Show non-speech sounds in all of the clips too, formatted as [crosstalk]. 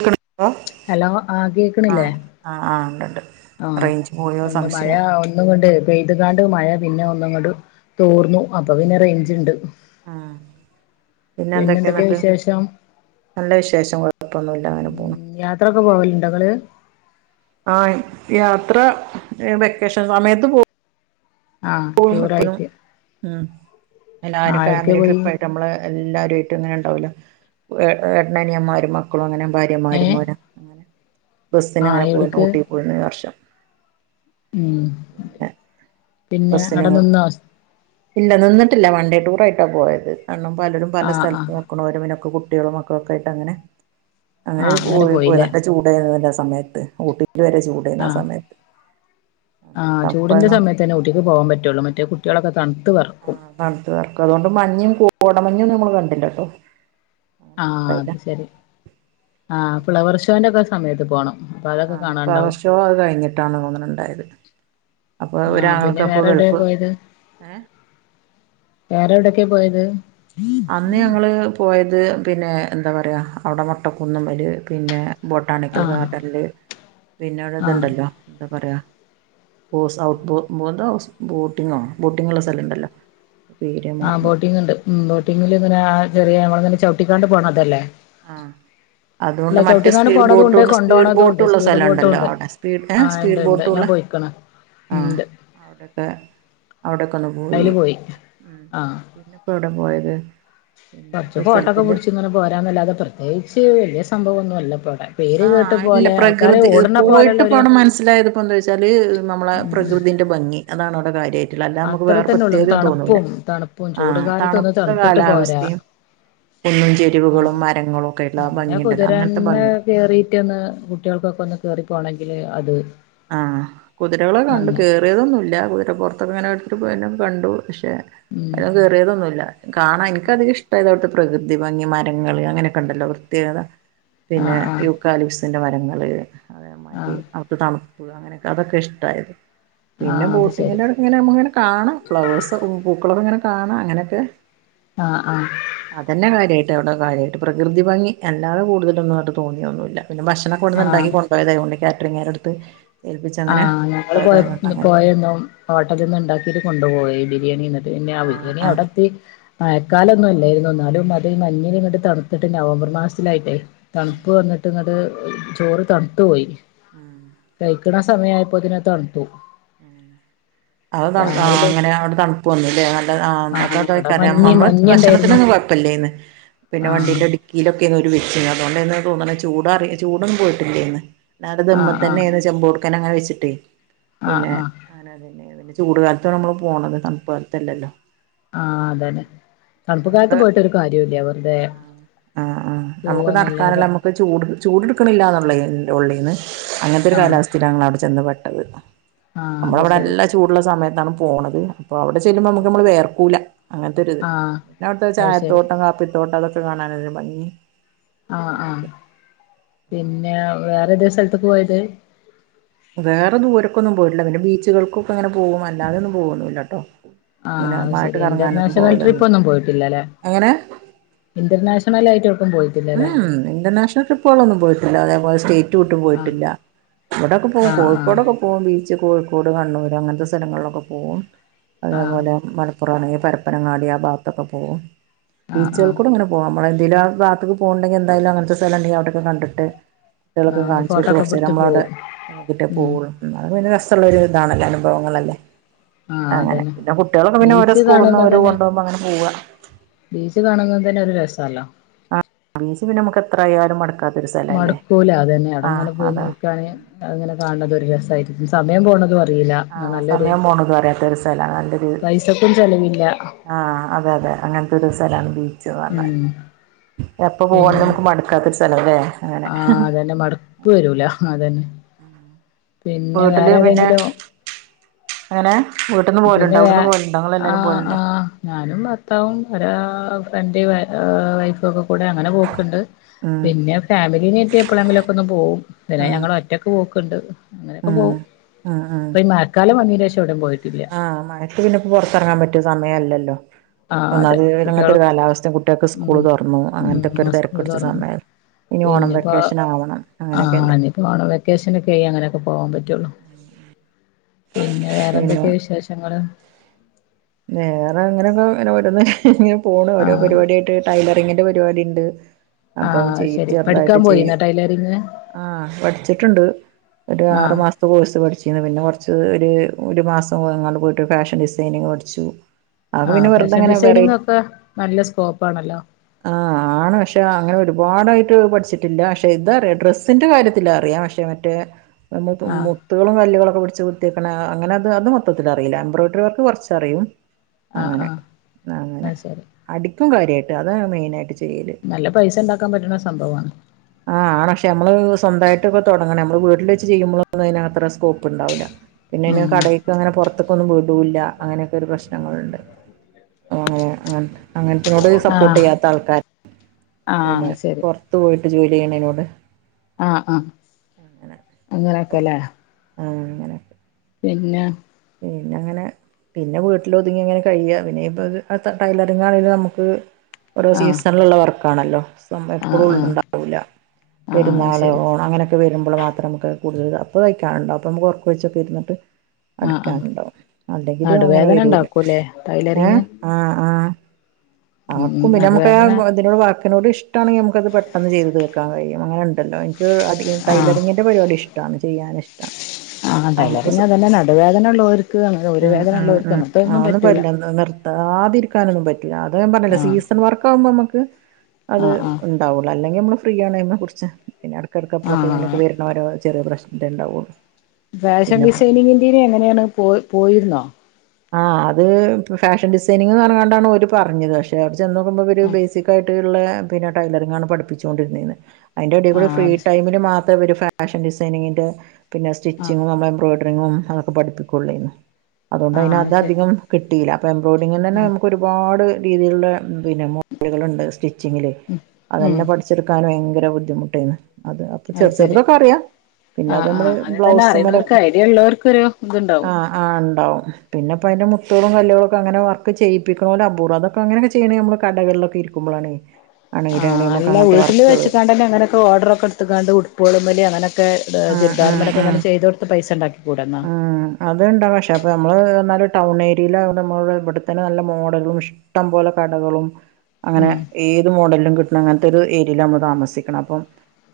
കേൾക്കണണ്ടോ hello ആഹ് കേക്ക്ണില്ലേ? ആഹ് ആഹ് ആഹ് ഉണ്ട്ണ്ട് ആഹ് റേഞ്ച് പോയോ ഉണ്ട് മഴ സംശയം ഒന്നുങ്ങട്ട്. പെയ്തുകാണ്ട് മഴ പിന്നെ ഒന്ന്ങ്ങട്ട് തോർന്നു അപ്പോ പിന്നെ റേഞ്ച് ഉണ്ട്. ആഹ് പിന്നെ എന്തൊക്കെ എന്തൊക്കെയാ ന്നിട്ട് വിശേഷം നല്ല വിശേഷം കെഴപ്പൊന്നുല്ല. ഉം യാത്രൊക്കെ പോവല്ണ്ടോ ഇങ്ങള്? ആഹ് യാത്ര എ വെക്കേഷൻ സമയത്ത് പോ ആഹ് പോവും എപ്പോഴും ടൂറായിട്ട് ഉം എല്ലാരും ആഹ് എവിടക്കെ ഫാമിലി പോയി ട്രിപ്പായിട്ട് നമ്മള്. എല്ലാരും ആയിട്ട് ഇങ്ങനെ ഉണ്ടാവോലോ ഏട്ടൻ അനിയന്മാർ മക്കളും അങ്ങനെ ഭാര് ഏഹ് ഭാര്യമാരും അങ്ങനെ ആഹ് ബസ്സിന്ങ്ങനെ പോയിരുന്നു എവിടക്ക് ഊട്ടി പോയിരുന്നു ഈ വർഷം. ഉം. പിന്നെ പിന്നെ ബസ്സിന് അവിടെ നിന്നോ ഇല്ല നിന്നിട്ടില്ല വൺ ഡേ ടൂർ ആയിട്ടാ പോയത് കാരണം പലരും. പല ആഹ് ആഹ് സ്ഥലത്ത്നിക്കണവരും പിന്നൊക്കെ കുട്ടികളും മക്കളൊക്കെ ആയിട്ട് അങ്ങനെ അങ്ങനെ ആഹ് പോവൽ പോയതാ. പോയില്ലേ ചൂട് ആയിരുന്നില്ലേ ആ സമയത്ത് ഊട്ടിൽ വരെ ചൂട് ആയിരുന്നു ആഹ് സമയത്ത്' ആഹ് ചൂടിന്റെ തണുപ്പായിരുന്നു സമയത്തന്നെ ഊട്ടിക്ക് പോവാൻ പറ്റുള്ളൂ മറ്റേ കുട്ടികളൊക്കെ തണുത്ത് വെറ ആഹ് തണ്ത്ത് വെർക്കും അതുകൊണ്ട് മഞ്ഞും കോടമഞ്ഞും നമ്മൾ കണ്ടില്ലട്ടോ. ആഹ് അത് ശരി ആഹ് ഫ്ലവർ ഷോന്റെ ഒക്കെ സമയത്ത് പോണം. അപ്പൊ അതൊക്കെ ആഹ് കാണാണ്ടാവും ഫ്ലവർഷോ അത് കഴിഞ്ഞിട്ടാണ് തോന്ന്ണു ഉണ്ടായത്. അപ്പോ ആഹ് പിന്നെ ഒരാങ്ങൾക്ക് അപ്പോ വേറെ എവിടെ ഗൾഫ് പോയത് ഏഹ്. വേറെ എവ്ടെയൊക്കെ പോയത്? അന്ന് ഞങ്ങള് പോയത് പിന്നെ എന്താ പറയാ അവിടെ മുട്ടക്കുന്ന്മ്മല് പിന്നെ. ബോട്ടാണിക്കൽ ആഹ് ഗാർഡന്ല് പിന്നെ അവിടെ ആഹ് ഇത്ണ്ടല്ലോ എന്താ പറയാ. ബോസ് ഔട്ട്ബോ എന്തോ ബോട്ടിങ്ങോ ബോട്ടിങ് ഉള്ള സ്ഥലണ്ടല്ലോ. ആഹ് ബോട്ടിങ് ഉണ്ട് ആ ബോട്ടിംഗിൽ ഇങ്ങനെ ആഹ് ചെറിയ ഞമ്മൾ ഇങ്ങനെ ചവിട്ടിക്കാണ്ട് പോണ അതല്ലേ. ആഹ്. അതുംണ്ട് മറ്റേ സ്പീഡ് പോണതും ഉണ്ട് ബോട്ടുണ്ട് സ്പീഡ് കൊണ്ടോണതും ഉണ്ട് ബോട്ട്ള്ള സ്പീഡ് സ്ഥലം ബോട്ടും ഉണ്ടല്ലോ അവ്ടെ സ്പീഡ് ഏഹ് സ്പീഡ് ബോട്ടുള്ള. ക്കണ ആഹ് അവിടൊക്കെ അവിടെക്കെ ഒന്ന് പോയി ആഹ് പിന്നെപ്പോ എവിടെ പോയത് പിന്നെ കുറച്ച് ഒരു ഫോട്ടോ ഒക്കെ സ്ഥലത്തിന്റെ പിടിച്ച ഇങ്ങനെ പോരാന്നല്ലാതെ പ്രത്യേകിച്ച് വലിയ സംഭവം ഒന്നുമല്ല ഇപ്പടെ ആഹ് ഇല്ല പ്രകൃതി പോയിട്ട് പോലെയുള്ള ഒരു പോണം മനസ്സിലായത് ഇപ്പോ എന്താ വെച്ചാല് നമ്മളെ ഉം പ്രകൃതി ഭംഗി അതാണ് അവിടെ കാര്യമായിട്ട് അല്ല നമുക്ക് അത്ര വേറെ തന്നെ ഉള്ളൂ പ്രത്യേകതയും തോന്നൂല്ല തണുപ്പും തണുപ്പും ചൂട് ആഹ് കാലത്ത് ഒന്ന് തണുത്ത തണുത്തിട്ട് പോരാ കാലാവസ്ഥയും കുന്നും ചെരുവകളും ആഹ് മരങ്ങളും ഒക്കെള്ള ആഹ് ഭംഗിയുണ്ടല്ലോ അങ്ങനത്തെ ഭംഗി മറ്റൊന്ന് കുട്ടികൾക്കൊക്കെ ഒന്ന് കേറി പോണെങ്കിൽ അത് ആഹ് കുതിരകളെ കണ്ടു അങ്ങ് കേറി യോതോന്നും ഇല്ല വിടെ പുറത്തൊക്കെ ഇങ്ങനെ എടുത്തിട്ട് കണ്ടു പക്ഷേ ഉം ഞാൻ കേയറിയതൊന്നുമില്ല കാണൻ എനിക്ക അധികം ഇഷ്ടം ഇതുപോലത്തെ പ്രകൃതി ഭംഗി മരങ്ങൾ അങ്ങനെയൊക്കെ ഉണ്ടല്ലോ പ്രത്യേകത പിന്നെ ആഹ് ആഹ് കാലിഫ്സിന്റെ മരങ്ങളല്ലേ അതേ മാതിരി ആഹ് അവിടുത്തെ തണുപ്പ് അങ്ങനെയൊക്കെ അതൊക്കെ ഇഷ്ടമായത് പിന്നെ ആഹ് അത് ശരി ബോട്ടിങ്ങിന്റെ അടക്ക ഇങ്ങനെ നമ്മങ്ങെ കാണാം ഫ്ലവേഴ്സ് പൂക്കളർ ഇങ്ങനെ കാണാം അങ്ങനെയൊക്കെ ആഹ് ആഹ് അതന്നെ കാര്യമായിട്ട് അവിടെ കാര്യമായിട്ട് പ്രകൃതി ഭംഗി അല്ലാതെ കൂടുതലൊന്നുയിട്ട് തോന്നിയൊന്നുമല്ല പിന്നെ ഭക്ഷണം കൂടുന്ന് ആഹ് ഉണ്ടാക്കി കൊണ്ട പോയതുകണ്ട് കാറ്ററിങ്ങകുടുത് ആഹ് ഞങ്ങള് പോയ പോയരുന്നു ഹോട്ടലിൽ നിന്ന് ഉണ്ടാക്കിട്ട് കൊണ്ടുപോയ ഈ ബിരിയാണി എന്നിട്ട് പിന്നെ ആഹ് ബിരിയാണി അവിടത്തി മഴക്കാലൊന്നും അല്ലായിരുന്നു എന്നാലും അത് മഞ്ഞന് ഇങ്ങട്ട് തണുത്തിട്ട് നവംബർ മാസത്തിലായിട്ടേ ഉം തണുപ്പ് വന്നിട്ട് ഇങ്ങട്ട് ചോറ് തണുത്തു പോയി ആഹ് തുറ സമയയപ്പോ തണുത്തു ഉം അത് ആഹ് രാവിലെ അങ്ങനെ അവിടെ തണുപ്പ് വന്നല്ലേ നല്ല ആഹ് അവിടെ അതായിറിയ മഞ്ഞ് നമ്മള് മഞ്ഞുണ്ടായിരുന്നു ഭക്ഷണത്തിനന്നും കുഴപ്പില്ലേന്ന് പിന്നെ ആഹ് വണ്ടിന്റെ സിക്കില് ഒക്കെ അരുന്ന് ഒരു വെച്ച് അതുകൊണ്ടന്ന് തോന്നണ് ചൂടാ ചൂടന്നും പോയിട്ടില്ലേന്ന് എന്ന ആഹ് ദുമ്മത്തന്നെ ആഹ് ചെമ്പ കൊടുക്കൻ അങ്ങനെ വെച്ചിട്ട് ആഹ് പിന്നെ ആഹ് അങ്ങനെതന്നെ പിന്നെ ചൂട് കാലത്ത നമ്മള് പോണത് തണുപ്പ് കാലത്തല്ലല്ലോ ആഹ് അതന്നെ തണുപ്പ അതുകൊണ്ട് കാലത്ത് പോയിട്ടരു കാര്യംല്ലേ ആഹ് വെറുതെ ആഹ് ആഹ് നമുക്ക് പോവാന്നല്ലാതെ നടക്കാനല്ല നമുക്ക് ചൂട് ചൂട്ടുക്കണില്ലന്നുള്ളിൽന്ന് അങ്ങനത്തെ ഒരു ആഹ് കാലാവസ്ഥ സ്ഥയിലാണ് ഞങ്ങൾ അവിടെ ചെന്ന് പെട്ടത് ആഹ് നമ്മള അത് അവിടെ ശരി നല്ലാ ചൂടുള്ള സമയത്താണ് പോണത് അപ്പൊ അവിടെ ചെല്ലുമ്പോൾ നമ്മുക്ക് നമ്മള് വേർകുല അങ്ങനത്തെൊരിത് ആഹ് പിന്നെ അവിടുത്തെ അത് ശരി ചായത്തോട്ടം കാപ്പിത്തോട്ടം അതൊക്കെ കാണാനൊരു ഭംഗി ആഹ് ആഹ് അങ്ങനൊക്കെ പിന്നെ വേറെ ഏത് സ്ഥലത്ത പോയത് വേറെ ദൂരൊക്കൊന്നും പോയിട്ടില്ല പിന്നെ ബീച്ചുകൾക്കൊക്കെങ്ങനെ പോകും അല്ലാതെന്നും പോന്നില്ലാട്ടോ ആഹ് അത് ശരി ഇന്റർനാഷണൽ ട്രിപ്പ് പോവലൊന്നുല്ല ഒന്നും പോയിട്ടില്ലല്ലേ എങ്ങനെ ഇന്റർനാഷണൽ ആയിട്ട് പോയിട്ടി ആഹ് ഇന്റർനാഷണൽട്രിപ്പുകളൊന്നും പോയിട്ടില്ലോ അതേപലെ സ്റ്റേറ്റ് സ്റ്റേറ്റ് വിട്ടു ആഹ് പോയിട്ടില്ല ഇവിടെയൊക്കെ പോകും ആഹ് ആഹ് കോഴിക്കോടൊക്കെ പോവും ബീച്ച് കോഴിക്കോട് കണ്ണൂർ അങ്ങനത്തെ സ്ഥലങ്ങളിലൊക്കെ പോകും ആഹ് അതേപോലെ മലപുറം പ്പുറ ആണെങ്കിൽ പരപ്പനങ്ങാടി ആഹ് ഭാഗത്തൊക്കെ പോകും ആഹ് ബീച്ചുകൾ ആഹ് കൂടി ഇങ്ങനെ പോകും നമ്മള എന്തേലും ആഹ് ഭാഗത്ത പോകുണ്ടെ‌ക്കി എന്തായാലും അങ്ങനത്തെ സ്ഥലം ഉണ്ടകിൽ അവിടെക്ക കണ്ടിട്ട് കുട്ടികളൊക്കെ ആഹ് ഒന്ന് കാണിച്ചുട്ട് ഫോട്ടോ ഒക്കെ കുറച്ച നേരം പിടിത്ത് നമ്മൾ അവിടെ പോവും നോക്കിട്ടെ ഉം പോക്കുള്ളൂ അത് പിന്നെ രസുള്ള ഒരു ഇതണല്ലേ അനുഭവങ്ങളല്ലേ ആഹ് അങ്ങനെ അതന്നെ പിന്നെ കുട്ടികളൊക്കെന്നെ ഓരോ ബീച്ച് സ്കൂളിൽ നിന്ന് കാണുന്നത് ഒരോ തന്നെ കൊണ്ടുപോകുമ്പോ അങ്ങനെ പോവാ ബീച്ച് കാണുന്ന തന്നെ ഒരു രസല്ലോ ആഹ് ബീച്ച് പിന്നെ നമക്ക് എത്രയാലും മടുക്ക മടക്കൂല അത് തന്നെ അട ഇങ്ങനെ പോയി അതാ നിക്കാൻ അങ്ങനെ കാണ ഒരു രസമായിരിക്കും സമയം പോകണത് അറില ആഹ് നല്ലരു സമയം പോണത് അറിയാത്തൊരു സ്ഥലാണ് നല്ലൊരു പൈസക്കും ചെലവില്ല ആഹ് അതെ അതെ അങ്ങനത്തെ ഒരു സ്ഥലാണ് ബീച്ച്ന്ന് പറഞ്ഞാല് ഉം എപ്പൊ പിൻ പോവാണെങ്കിലും നമ്മുക്ക് മടു ക്കാത്തൊരു സ്ഥലല്ലേ അങ്ങനെ ആഹ് അതന്നെ മടുപ്പ് വരൂല അതന്നെ പിന്നെ വേറെ ഏതെങ്കിലും എങ്ങനെ വീട്ട്ന്ന് പിന്നെ പോവലുണ്ടേ വേ അവിടുന്ന് പോവലുണ്ടേ ഇങ്ങള് എല്ലാരും ആഹ് പോവലുണ്ടേ ആഹ് ഞാനും ഭർത്താവും ഓരെ ഫ്രണ്ട് വൈഫും ഒക്കെ കൂടെ അങ്ങനെ പോക്കുണ്ട് ഉം പിന്നെ ഫാമിലീനായിട്ട് എപ്പോഴെങ്കിലൊക്കൊന്ന് പോവും പിന്നെ ഉം ഞങ്ങള് ഒറ്റക്ക് പോക്ക്ണ്ട് അങ്ങനൊക്കെ പോവും ആഹ് ആഹ് ഇപ്പൊ ഈ മഴക്കാലം വന്നീനേഷം എവിടേം പോയിട്ടില്ല ആഹ് മഴക്ക് പിന്നെപ്പെ പൊറത്തിറങ്ങാൻ പറ്റിയ സമയല്ലല്ലോ ആഹ് അതെ ഒന്നാമത് പിന്നെ കുട്ട്യാള് അങ്ങനത്തൊരു കാലാവസ്‌ഥെം കുട്ടികൾക്ക് സ്കൂള് ഉം തൊറന്നു അങ്ങനത്തൊക്കെ ഉം ഒരു തെരക്ക് സ്കൂള് പിടിച്ച തൊറന്ന് സമയ ഇനി ഓണം പിന്നെപ്പോ വെക്കേഷൻ ആവണം ആഹ് അങ്ങനൊക്കല്ലേ ഇനിയിപ്പോ ഓണം വെക്കേഷനൊക്കെയെ അങ്ങനൊക്കെ പോവാൻ പറ്റുള്ളൂ പിന്നെ പിന്നെ വേറെന്തൊക്കെയ വിശേ ശേഷങ്ങള് വേറെ ഇങ്ങനങ്ങ് ഇങ്ങനെ ഓരോന്ന് ഇങ്ങനെ പോണ് ഓരോ ആഹ് പരിപാട്യായിട്ട് ടൈലറിങ്ങിന്റെ പരിപാടി ഇണ്ട് അപ്പൊ ആഹ് ചെയ്യും ശരി ചെറുതായിട്ട് പഠിക്കാൻ ചെയ്യും പോയിന്നോ ടൈലറിങ് ആഹ് പഠിച്ചിട്ടുണ്ട് ഒരു ആറു ആഹ് മാസം കോഴ്സ് പഠിച്ചീന് പിന്നെ കൊറച്ച് ഒരു മാസം പേയ്ങ്ങാള് പോയിട്ട് ഫാഷൻ ഡിസൈനിങ്ങ് പഠി ച്ചു ആഹ് ഫാഷൻ ഡിസൈനിങ് ഒക്കെ നല്ല സ്കോപ്പാണല്ലോ ആഹ് ആണ് പക്ഷെ അങ്ങനെ ഒരുപാടായിട്ട് പഠിച്ചിട്ടില്ല പക്ഷെ ഇതറിയ ഡ്രസ്സിന്റെ കാര്യത്തില് അറിയാം പക്ഷെ മറ്റേ മ് ആഹ് മുത്തുകളും കല്ലുകളൊക്കെ പിടിച്ച് കുത്തിക്കണ അങ്ങനത് അത് മൊത്തത്തില് അറിയില്ല എംബ്രോയ്ഡറി വർക്ക് കൊറച്ച് ച്ച് അറിയും ആഹ് ആഹ് അത് ശരി അടിക്കും കാര്യായിട്ട് അത് മെയിനായിട്ട് ചെ നല്ല പൈസ ഇണ്ടാക്കാൻ പറ്റുന്ന സംഭവവാണ് ആഹ് ആഹ് പക്ഷെ അമ്മള് സ്വന്തായിട്ടൊക്കെ തൊടങ്ങണെ നമ്മള് വീട്ടില് വെച്ച് ചെയുമ്പോഴൊന്നും അതിന് അത്ര സ്കോപ്പ് ഇണ്ടാവൂല്ല പിന്നയ്ന് ഉം കടയ്ക്ക് അങ്ങനെ പൊറത്തെക്കൊന്നും വിടൂല്ല അങ്ങനൊക്കെ ഒരു പ്രശ്നങ്ങളുണ്ട് അങ്ങനെ അങ്ങ അങ്ങനെ അതിനോട് സപ്പോർട്ട് ആഹ് ചെയ്യാത്ത ആൾക്കാര് പിന്നെ ആഹ് ശരി പൊറത്ത് പോയിട്ട് ജോലി ചെയ്യണതിനോട് ആഹ് ആഹ് അങ്ങനൊക്കെല്ലേ ആഹ് അങ്ങനെ പിന്നെ പിന്ന അങ്ങനെ പിന്നെ വീട്ട്ലൊതുങ്ങി ഇങ്ങനെ കഴിയ പിന്നെ ഇപ്പ ആ ടൈലറിങ്ങ് അറിണെ നമ്മക്ക് ഓരോ ആഹ് സീസണിലുള്ള വർക്കാണല്ലോ ആഹ് എപ്പോഴും ഉള്ള ആഹ് ഉണ്ടാവൂല്ല ആഹ് അത് പെരുന്നാള് ശരി ഓണം അങ്ങനെ ഒക്കെ വരുമ്പോൾ മാത്രം നമ്മക്ക് കൂടുതല് അപ്പോ തയ്ക്കാനുണ്ടാവും അപ്പോ നമ്മുക്ക് ഒറക്കൊഴിച്ചൊക്കെ ഇരുന്നിട്ട് ആഹ് ആഹ് അടിക്കാനുണ്ടാവും അല്ലെങ്കില് അങ്ങനെ നടുവേദന വരൂല ഉണ്ടാക്കൂല്ലേ ടൈലറിങ് ഏഹ് ആഹ് ആഹ് ഉം ആർക്കും പിന്നെ അമ്മുക്ക് നടുവേദന ഇതിനോട് വർ ഇതിനോട് ഇഷ്ടാണെങ്കി നമ്മുക്കത് പെട്ടന്ന് ചെയ്ത് തീർക്കാൻ കഴിയും അങ്ങന്ണ്ടല്ലോ എനിക്ക് അധികം ആഹ് ടൈലറിന്റെ പരിപാടി ഇഷ്ടം ട്ടാണ് ചെയ്യാൻ ഇഷ്ട്ടാ ആഹ് ടൈലറിങ്ങ് അതന്നെ നടുവേദന ഉള്ളോര്ക്ക് അങ്ങനെ ഊര ഉം വേദന ഉള്ളോര്ക്ക് അങ്ങനത്തെ ഒന്നും പറ്റൂല ആദിരിക്കാനൊന്നും പറ്റില്ല അത് ഞാൻ പറഞ്ഞില്ലേ ആഹ് സീസൺ വർക്ക് ആവുമ്പോ നമ്മക്ക് അത് ആഹ് ആഹ് ഉൻ ണ്ടാവുല്ല അല്ലെങ്കി അമ്മള് ഫ്രീയാണ് അതിനെ കുറിച്ച് പിന്നെ എടക്കെടക്കെപ്പോഴെങ്കിലും ആഹ് വരണവരെ ഓരോ ചെറിയ പ്രശ്നം ഇണ്ടാവും ഫാഷൻ ഡിസൈനിങ്ങ്ന്റിരിയ എങ്ങനാണ് പോ പോയിരുന്നോ ആഹ് അത് ഫാഷൻ ഡിസൈനിങ്ന്ന് പറഞ്ഞോണ്ടാണ് ഓര് പറഞ്ഞത് പക്ഷെ അവടെ ചെന്ന് നോക്കുമ്പോ ഒരു ആ ബേസിക് ആയി ട്ട്ള്ള പിന്നെ ടൈലറിങ്ങാണ് പഠിപ്പിച്ചോണ്ടിരുന്നേന് അതിന്റെ ആ എടെകൂടെ ഫ്രീ അത് ശരി ടൈമില് മാ ത്രം ഇവര് ഫാഷൻ ഡിസൈനിങ്ങിന്റെ പിന്നെ ആ സ്റ്റിച്ചിങ്ങും എംബ്രോയ്ഡറിങ്ങും അങ്ങന പഠിപ്പിക്കൊള്ളേയ്ന്ന് അതോണ്ട് ആ അയ്‌ന് അത് ശരി അതധികം കിട്ടീല അപ്പോ എംബ്രോയിഡിങ്ങ്ന്നന്നെ നമ്മുക്കൊരു പാട് രീതിയിലുള്ള പിന്നെ മോഡലുകളുണ്ട് സ്റ്റിച്ചിങ്ങില് ഉം അതെന്നെ പഠി ച്ചെടുക്കാന് ഭയങ്കര ബുദ്ധിമുട്ടേയ്ന്ന് അത് അപ്പൊ ചെർ ചെർതൊക്കെ അറിയാ പിന്ന അത് അമ്മള് ബ്ലൗസ്മലൊക്കെ ഈ ഇള്ളവർക്കൊരു ആഹ് ആഹ് ഇണ്ടാവും പിന്നെപ്പ അയ്ന്റെ മുത്തുകളും കല്ലുകളൊക്കെ അങ്ങനെ വർക്ക് ചെയ്യിപ്പിക്ക്‌നോല് അപൂർവ്വാ അതൊ പ്പൊ അങ്ങനൊക്കെ ചെയ്യണെ ഞമ്മള് കടകളിലൊക്കെ ഇരിക്കുമ്പളാണേ [inaudible] ആണെങ്കില് ആഹ് നമുക്ക് അല്ല അങ്ങനത്തെ വീട്ട്ല് വർക്കുകള് വെച്ച്ക്കാണ്ടന്നെ അങ്ങനൊക്കെ ഓർഡറൊക്കെ ഇട്ത്ത്കാണ്ട് ഉട്പ്പേള്മ്മല് അങ്ങനൊക്കെ ടെ ആഹ് ആഹ് ചുര്ദാർമ്മലൊ ആഹ് ക്കങ്ങനെ ചെയ്തൊട്ത്ത് പൈസണ്ടാക്കിക്കൂടെന്നാ ആഹ് അത്ണ്ടാവും പക്ഷേ അപ്പോ ഞമ്മള് പറഞ്ഞാല് ടൗൺ ഏരിലായൊണ്ട് നമ്മളെ ബട്തന്നെ നല്ല മോഡലും ശ് ഷ്ടം പോലെ കടകളും അങ്ങനെ ഉം ഏത് മോഡൽലും കിട്ടണങ്ങനത്തെരു ഏരീല നമ്മൾ താമസിക്ക്‌ണഹ് അപ്പം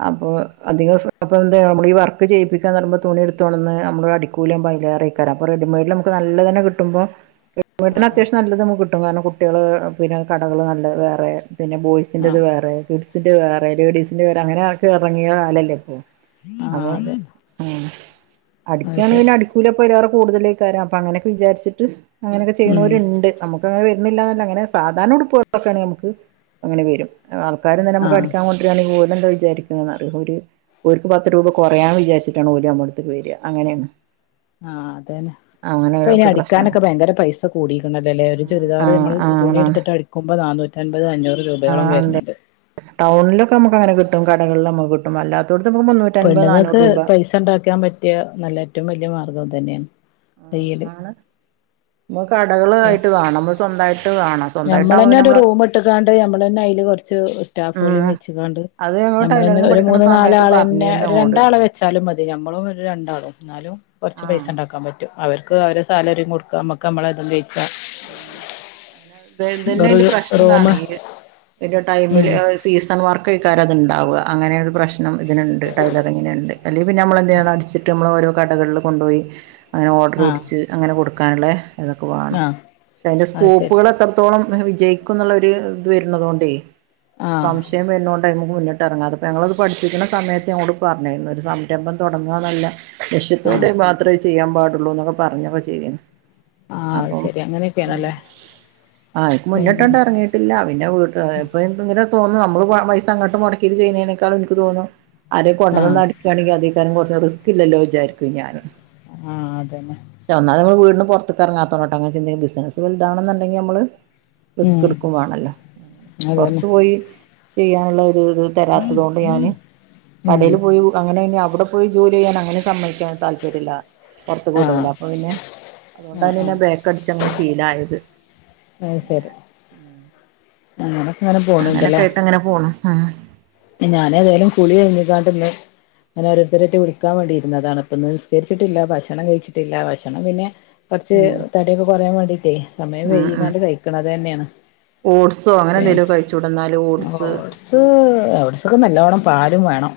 അപ്പൊ അധികസം പ്പൊ എന്ത നമ്മളീ വർക്ക് ചെയ്യിപ്പിക്കാന്ന് പറീമ്പൊ തുണി എടുത്തോണന്ന് നമ്മള് അടി ക്കൂലിയാമ്പോ ആയിലേറൈക്കാരം അപ്പൊ റെഡിമെയ്ഡ്ലമ്മക്ക് നല്ലതെന്നെ കിട്ടുമ്പോ ആ വ്ട്തന്നെ ആ അത്യാവശ്യം നല്ലത് നമുക്ക് കിട്ടും കാരണം കുട്ട്യോള് പിന്നെ കടകള് നല്ല വേറെ പിന്നെ ആ ബോയ്സിൻന്റെത് വേറെ കിഡ്സ്‌ന്റെവേറെ ലേഡീസിന്റെ വേറെ അങ്ങനെയൊക്കെ എറങ്ങിയ കാലല്ലേ ഇപ്പൊ ആ അപ്പൊ അതെ ഉം അത് ഒക്കെയാണ് ശരി പിന്നെ അടിക്കൂലിക്കെ അയ്ലേറെ കൂടുതലക്ക്യാര അപ്പം അങ്ങനക്കെ വിചാരിച്ച്ട്ട് അങ്ങനൊക്കെ ഉം ചെയ്യണോരേ ഇണ്ട് ഞമ്മ ഇപ്പൊ അങ്ങനെ വരുന്നില്ലാന്നല്ല അങ്ങനെ സാധാരണ ഉടുപ്പളൊക്കെണേൽ ഞമ്മക്ക് അങ്ങനെ വെരും ആൾക്കാര് തന്നെ ഞമ്മക്ക് ആ അടിക്ക്യാ കൊ [unintelligible] രാനെയ് ഏ [unintelligible] വിചാരിക്കുന്നന്ന്റിയ ഒരു ഓര്ക്ക് പത്ത് രൂപ കുറയാന്ന് വിചാരിച്ചിട്ടാണ് ഓര് അമ്മളെട്ത്ക്ക് വെര അങ്ങനെണ് ആഹ് അതേനെ ഇപ്പൊ അയ്‌ന് അങ്ങനെയൊക്കെ പ്രശ്നം അടിക്കാനൊക്കെ ഭയങ്കര പൈസ കൂടീക്ക്ണല്ലലെ ഒരു ആഹ് ചുരിദാറ് ആഹ് നമ്മള് ആഹ് ആണ് ആണ് തുണിട്ത്തിട്ട് അട് ക്കുമ്പ ന്നാന്നൂറ്റൻമ്പത് അഞ്ഞൂറ് രൂപയോളം വെര്ന്ണ്ട് ടൗൺലൊക്കെ നമുക്കങ്ങനെ കിട്ടും കടകള്ൽ നമുക് ട്ടുംഅല്ലാത്തോട്ത്ത് നമ്മക്ക്‌ മുന്നൂ പെണ്ണ്ങ്ങക്ക് പൈസണ്ടാക്കാൻ പറ്റിയ നല്ല ഏറ്റവും വല്ല്യ മാർഗ്ഗം ഇതന്നെണ് ആഹ് ആണ് നമുക്ക് കടകളായിട്ട് വേണം നമ്മൾ സ്വന്തമായിട്ട് വേണം സ്വന്തമായിട്ടാകുമ്പോ ഞമ്മളെന്നെ പിന്നെ ഒരു നമ്മള് റൂമ്ട്ട്ക്കാണ്ട് ഞമ്മളെന്നെ അയ്ല് കൊറ ച്ച് സ്റ്റാഫാളീം ഉം വെച്കാണ്ട് അത് ഞങ്ങള് ഞമ്മളെന്നെ ടൈലറിങ് ഒരു പഠിക്കണ മൂന്ന് സമയത്ത് നാലാളെന്നെ പറഞ്ഞിരുന്നു ഒരു ഞങ്ങളോട് രണ്ടാളെ വെച്ചാലും മതി ഞമ്മളും ഒരു രണ്ടാളും ന്നാലും കൊർച്ച് ആഹ് പൈസണ്ട ക്കാം പറ്റും അവർക്ക് അവരെ സാലറിം കൊട്ക്കാ മ്മക്ക് മ്മളെ തും ഉം അയ്നഹ് തെയ് ന്തെന്നെ ഒരു അയ്ന്റെ റൂമ് പ്രശ്നംതാണെയ് അയ്‌ന്റെ ടൈമില് ഉം സീസൺ വർക്കെയ്ക്കാരം അത്ണ്ടാവാ അങ്ങനെയൊര് പ്രശ് നം ഇതിന്ണ്ട് ടൈലറിങ്ങിന്ണ്ട് അല്ലെ പിന്നെ അമ്മളെന്തയ്യണം അടിച്ചിട്ട് നമ്മൾ ഓരോ കടകളിൽ കൊണ്ടോയി അങ്ങനെ ഓർഡർ ആഹ് പുട്ച്ച് അങ്ങനെ കൊടുക്കാന്ള്ളെ ഇതൊക്കെ വാണം ആഹ് ശ്ശെ അയ്ന്റെ അത് ശരി സ്കോപ്പുകള് എത്രത്തോളം വിജയിക്കുംന്നുള്ള ഒരു ത് വരുന്നതോണ്ടേയ് ആഹ് സം ശയം വെര്നോണ്ട് അയ്മ്മക്ക് മുന്നിട്ട്റങ്ങാതെ പ്പൊ ഞങ്ങളത് പഠിപ്പിക്ക്‌ണ സമയത്ത് ഞങ്ങളോട് പറഞ്ഞിരുന്നു ഒര് സംരംഭം തൊടങ്ങാന്നല്ല ആഹ് ലക്ഷ്യത്തോടെ മാത്രെ ആയ് ചെയ്യാൻ പാടുള്ളൂ ന്നൊക്കെ പറഞ്ഞൊക്കെ ചെയ്തിനി ആഹ് അയ് ശരി അങ്ങനെക്കെ ഉം ആഹ് അയ്ക്ക് പിന്നെ മുന്ന്ട്ടാണ്ടെർ ങ്ങിട്ടില്ല പിന്നെ വീട്ട് ഇപ്പ ഇങ്ങനെ തോന്നു അമ്മള് പൈസ അങ്ങോട്ട് മുടക്കിട്ട് ചെയ്യുന്നേനെക്കാളും ഇൻക്ക് തോന്നാ ആരേം ആഹ് കൊണ്ടെന്നെന്ന അടിക്കാണെങ്കി അതേയ്ക്കാരംകൊർച് റിസ്ക് ല്ലല്ലോ വിചാരിക്കും ഞാന് ആഹ് അതന്നെ ക്ഷേ ഒന്നാമതമ്മള് വീടിന് പൊർത്ത്ക്കെറങ്ങാത്തോണ്ടാട്ടോ അങ്ങെ ചിന്തിക്ക്‌ന്ന് ബിസിനസ് വൽതാവണന്ന്ണ്ടെങ്കി നമ്മള് ഉം റിസ്ക്ക്‌ട്ക്കും വേണല്ലോ അതന്നെ പൊർത്ത് പോയി ചെയ്യാന്ള്ള ഒര് രു തരാത്തതോണ്ട് ഞാന് ഉം കടേൽ പോയി അങ്ങനെ അയ്‌ന് അവിടെ പോയി ജോലി ചെയ്യാൻ അങ്ങനെ സമ്മയ്ക്കാൻ താല്പര്യല്ല പൊർത്ത്ക്ക് വിടൂല ആഹ് അപ്പൊ പിന്നെ അതുകൊണ്ടാന് പിന്നെ ബേക്കടിച്ചങ്ങനെ ശീലായത് അയ്ശരി അങ്ങനൊക്കെങ്ങനെ പോണ് ണ്ട്ല്ലേ അങ്ങനെപോണ് ആഹ് ഞാൻ ഏതായാലും കുളി കഴഞ്ഞിക്കാണ്ടിന്നെ ഞാൻ ഓരോരുത്തരായിട്ട് വിളിക്കാൻ വേണ്ടിയിരുന്നതാണ് പ്പൊന്ന് നിസ്കരിച്ചിട്ടില്ല ഭക്ഷണം കഴിച്ചിട്ടില്ല ഭക്ഷണം പിന്നെ കൊറച്ച് ഉം ഉം തടിയൊക്കെ കൊറയാൻ വേണ്ടിട്ടെ സമയം ഉം ഉം വൈകിക്കാണ്ട് കഴിക്കണം അതന്നെയാണ് ഓട്സോ അങ്ങനെ എന്തെലും കഴിച്ചൂടെ എന്നാല് ആ ഓട്സ് ഓട് സ് അത് ഓട്സൊക്കെ നല്ലോണം പാലും വേണം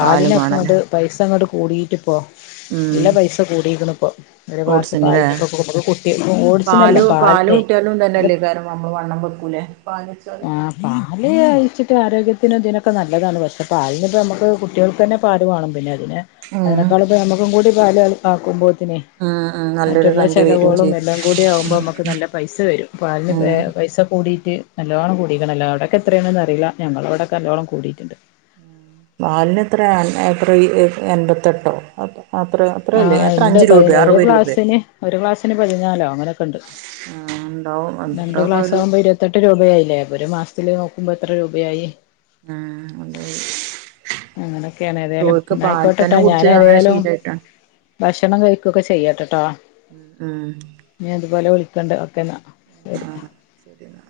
പാലും വേണല്ലേ കൊണ്ട് പൈസങ്ങോട്ട് കൂടിയിട്ടിപ്പൊ നല്ല ഉം പൈസ കൂടിക്ക്ണു ഇപ്പൊ ഒരു ക്ലാസ്സ്‌ ഓട്സിന്ല്ലേ പാലിനിപ്പൊ കൂട്ടി ഓട്സിനല്ല പാലിനെ ട്ടികളും [unintelligible] അത് തന്നെല്ലേ കാര നമ്മള് വണ്ണം വെക്കൂലേ പാലുടിച്ചാല് ആഹ് പാല് അയച്ചിട്ട് ആരോഗ്യത്തിനും ഇതിനൊക്കെ നല്ലതാണ് പക്ഷെ പാലിന് ഇപ്പ നമുക്ക് കുട്ടികൾക്ക് തന്നെ പാല് വേണം പിന്നെ അതിനെ ഉം അതിനേക്കാളും ഇപ്പൊ നമുക്കും കൂടി പാല് ആക്കുമ്പോത്തിനെ ഉം ഉം നല്ലൊരു മറ്റുള്ള സംഖ്യ വരും ചെലവുകളും ചെയ്യും എല്ലാം കൂടി ആവുമ്പൊ നമുക്ക് നല്ല പൈസ വരും പാലിന് ഉം പൈസ കൂടിയിറ്റ് നല്ലോണം കൂടിക്കണല്ലോ അവിടക്കെ എത്രയാണെന്ന് അറിയില്ല ഞങ്ങളിവിടെക്കെ നല്ലോണം കൂടിയിട്ടുണ്ട് പാലിനെത്രയാ ഏപ്രിൽ എൺപത്തെട്ടൊ അപ്പോൾ ഏപ്രിൽ ആഹ ഇണ്ട്പ്പതിന് ഒരു ഗ്ലാസ്സിന് ഒരു ക്ലാസ്സിന് പതിനാലോ അങ്ങനൊക്കെ ഉണ്ട് ആഹ ഉണ്ടാവും അത്രക്കരു പത്തെട്ട് രൂപയായില്ലേ ഒരു മാസത്തില് നോക്കുമ്പൊ എത്ര രൂപയായി ആഹ് അതെ അങ്ങനെയൊക്കെയാണ് ഏതായാലും ചോർക്ക് എന്നാ പാൽ ആയിക്കോട്ടെട്ടോ തന്നെ കുടിച്ച് അങ്ങനെ ഞാനേതായാലും ശീലായിട്ടാണ് ഭക്ഷണം കഴിക്കൊക്കെ ചെയ്യട്ടെ ട്ടോ ഉം ഉം ഇനി അതുപോലെ വിളിക്കണ്ട് ഓ ക്കെന്ന ആഹ് ശരി എന്നാ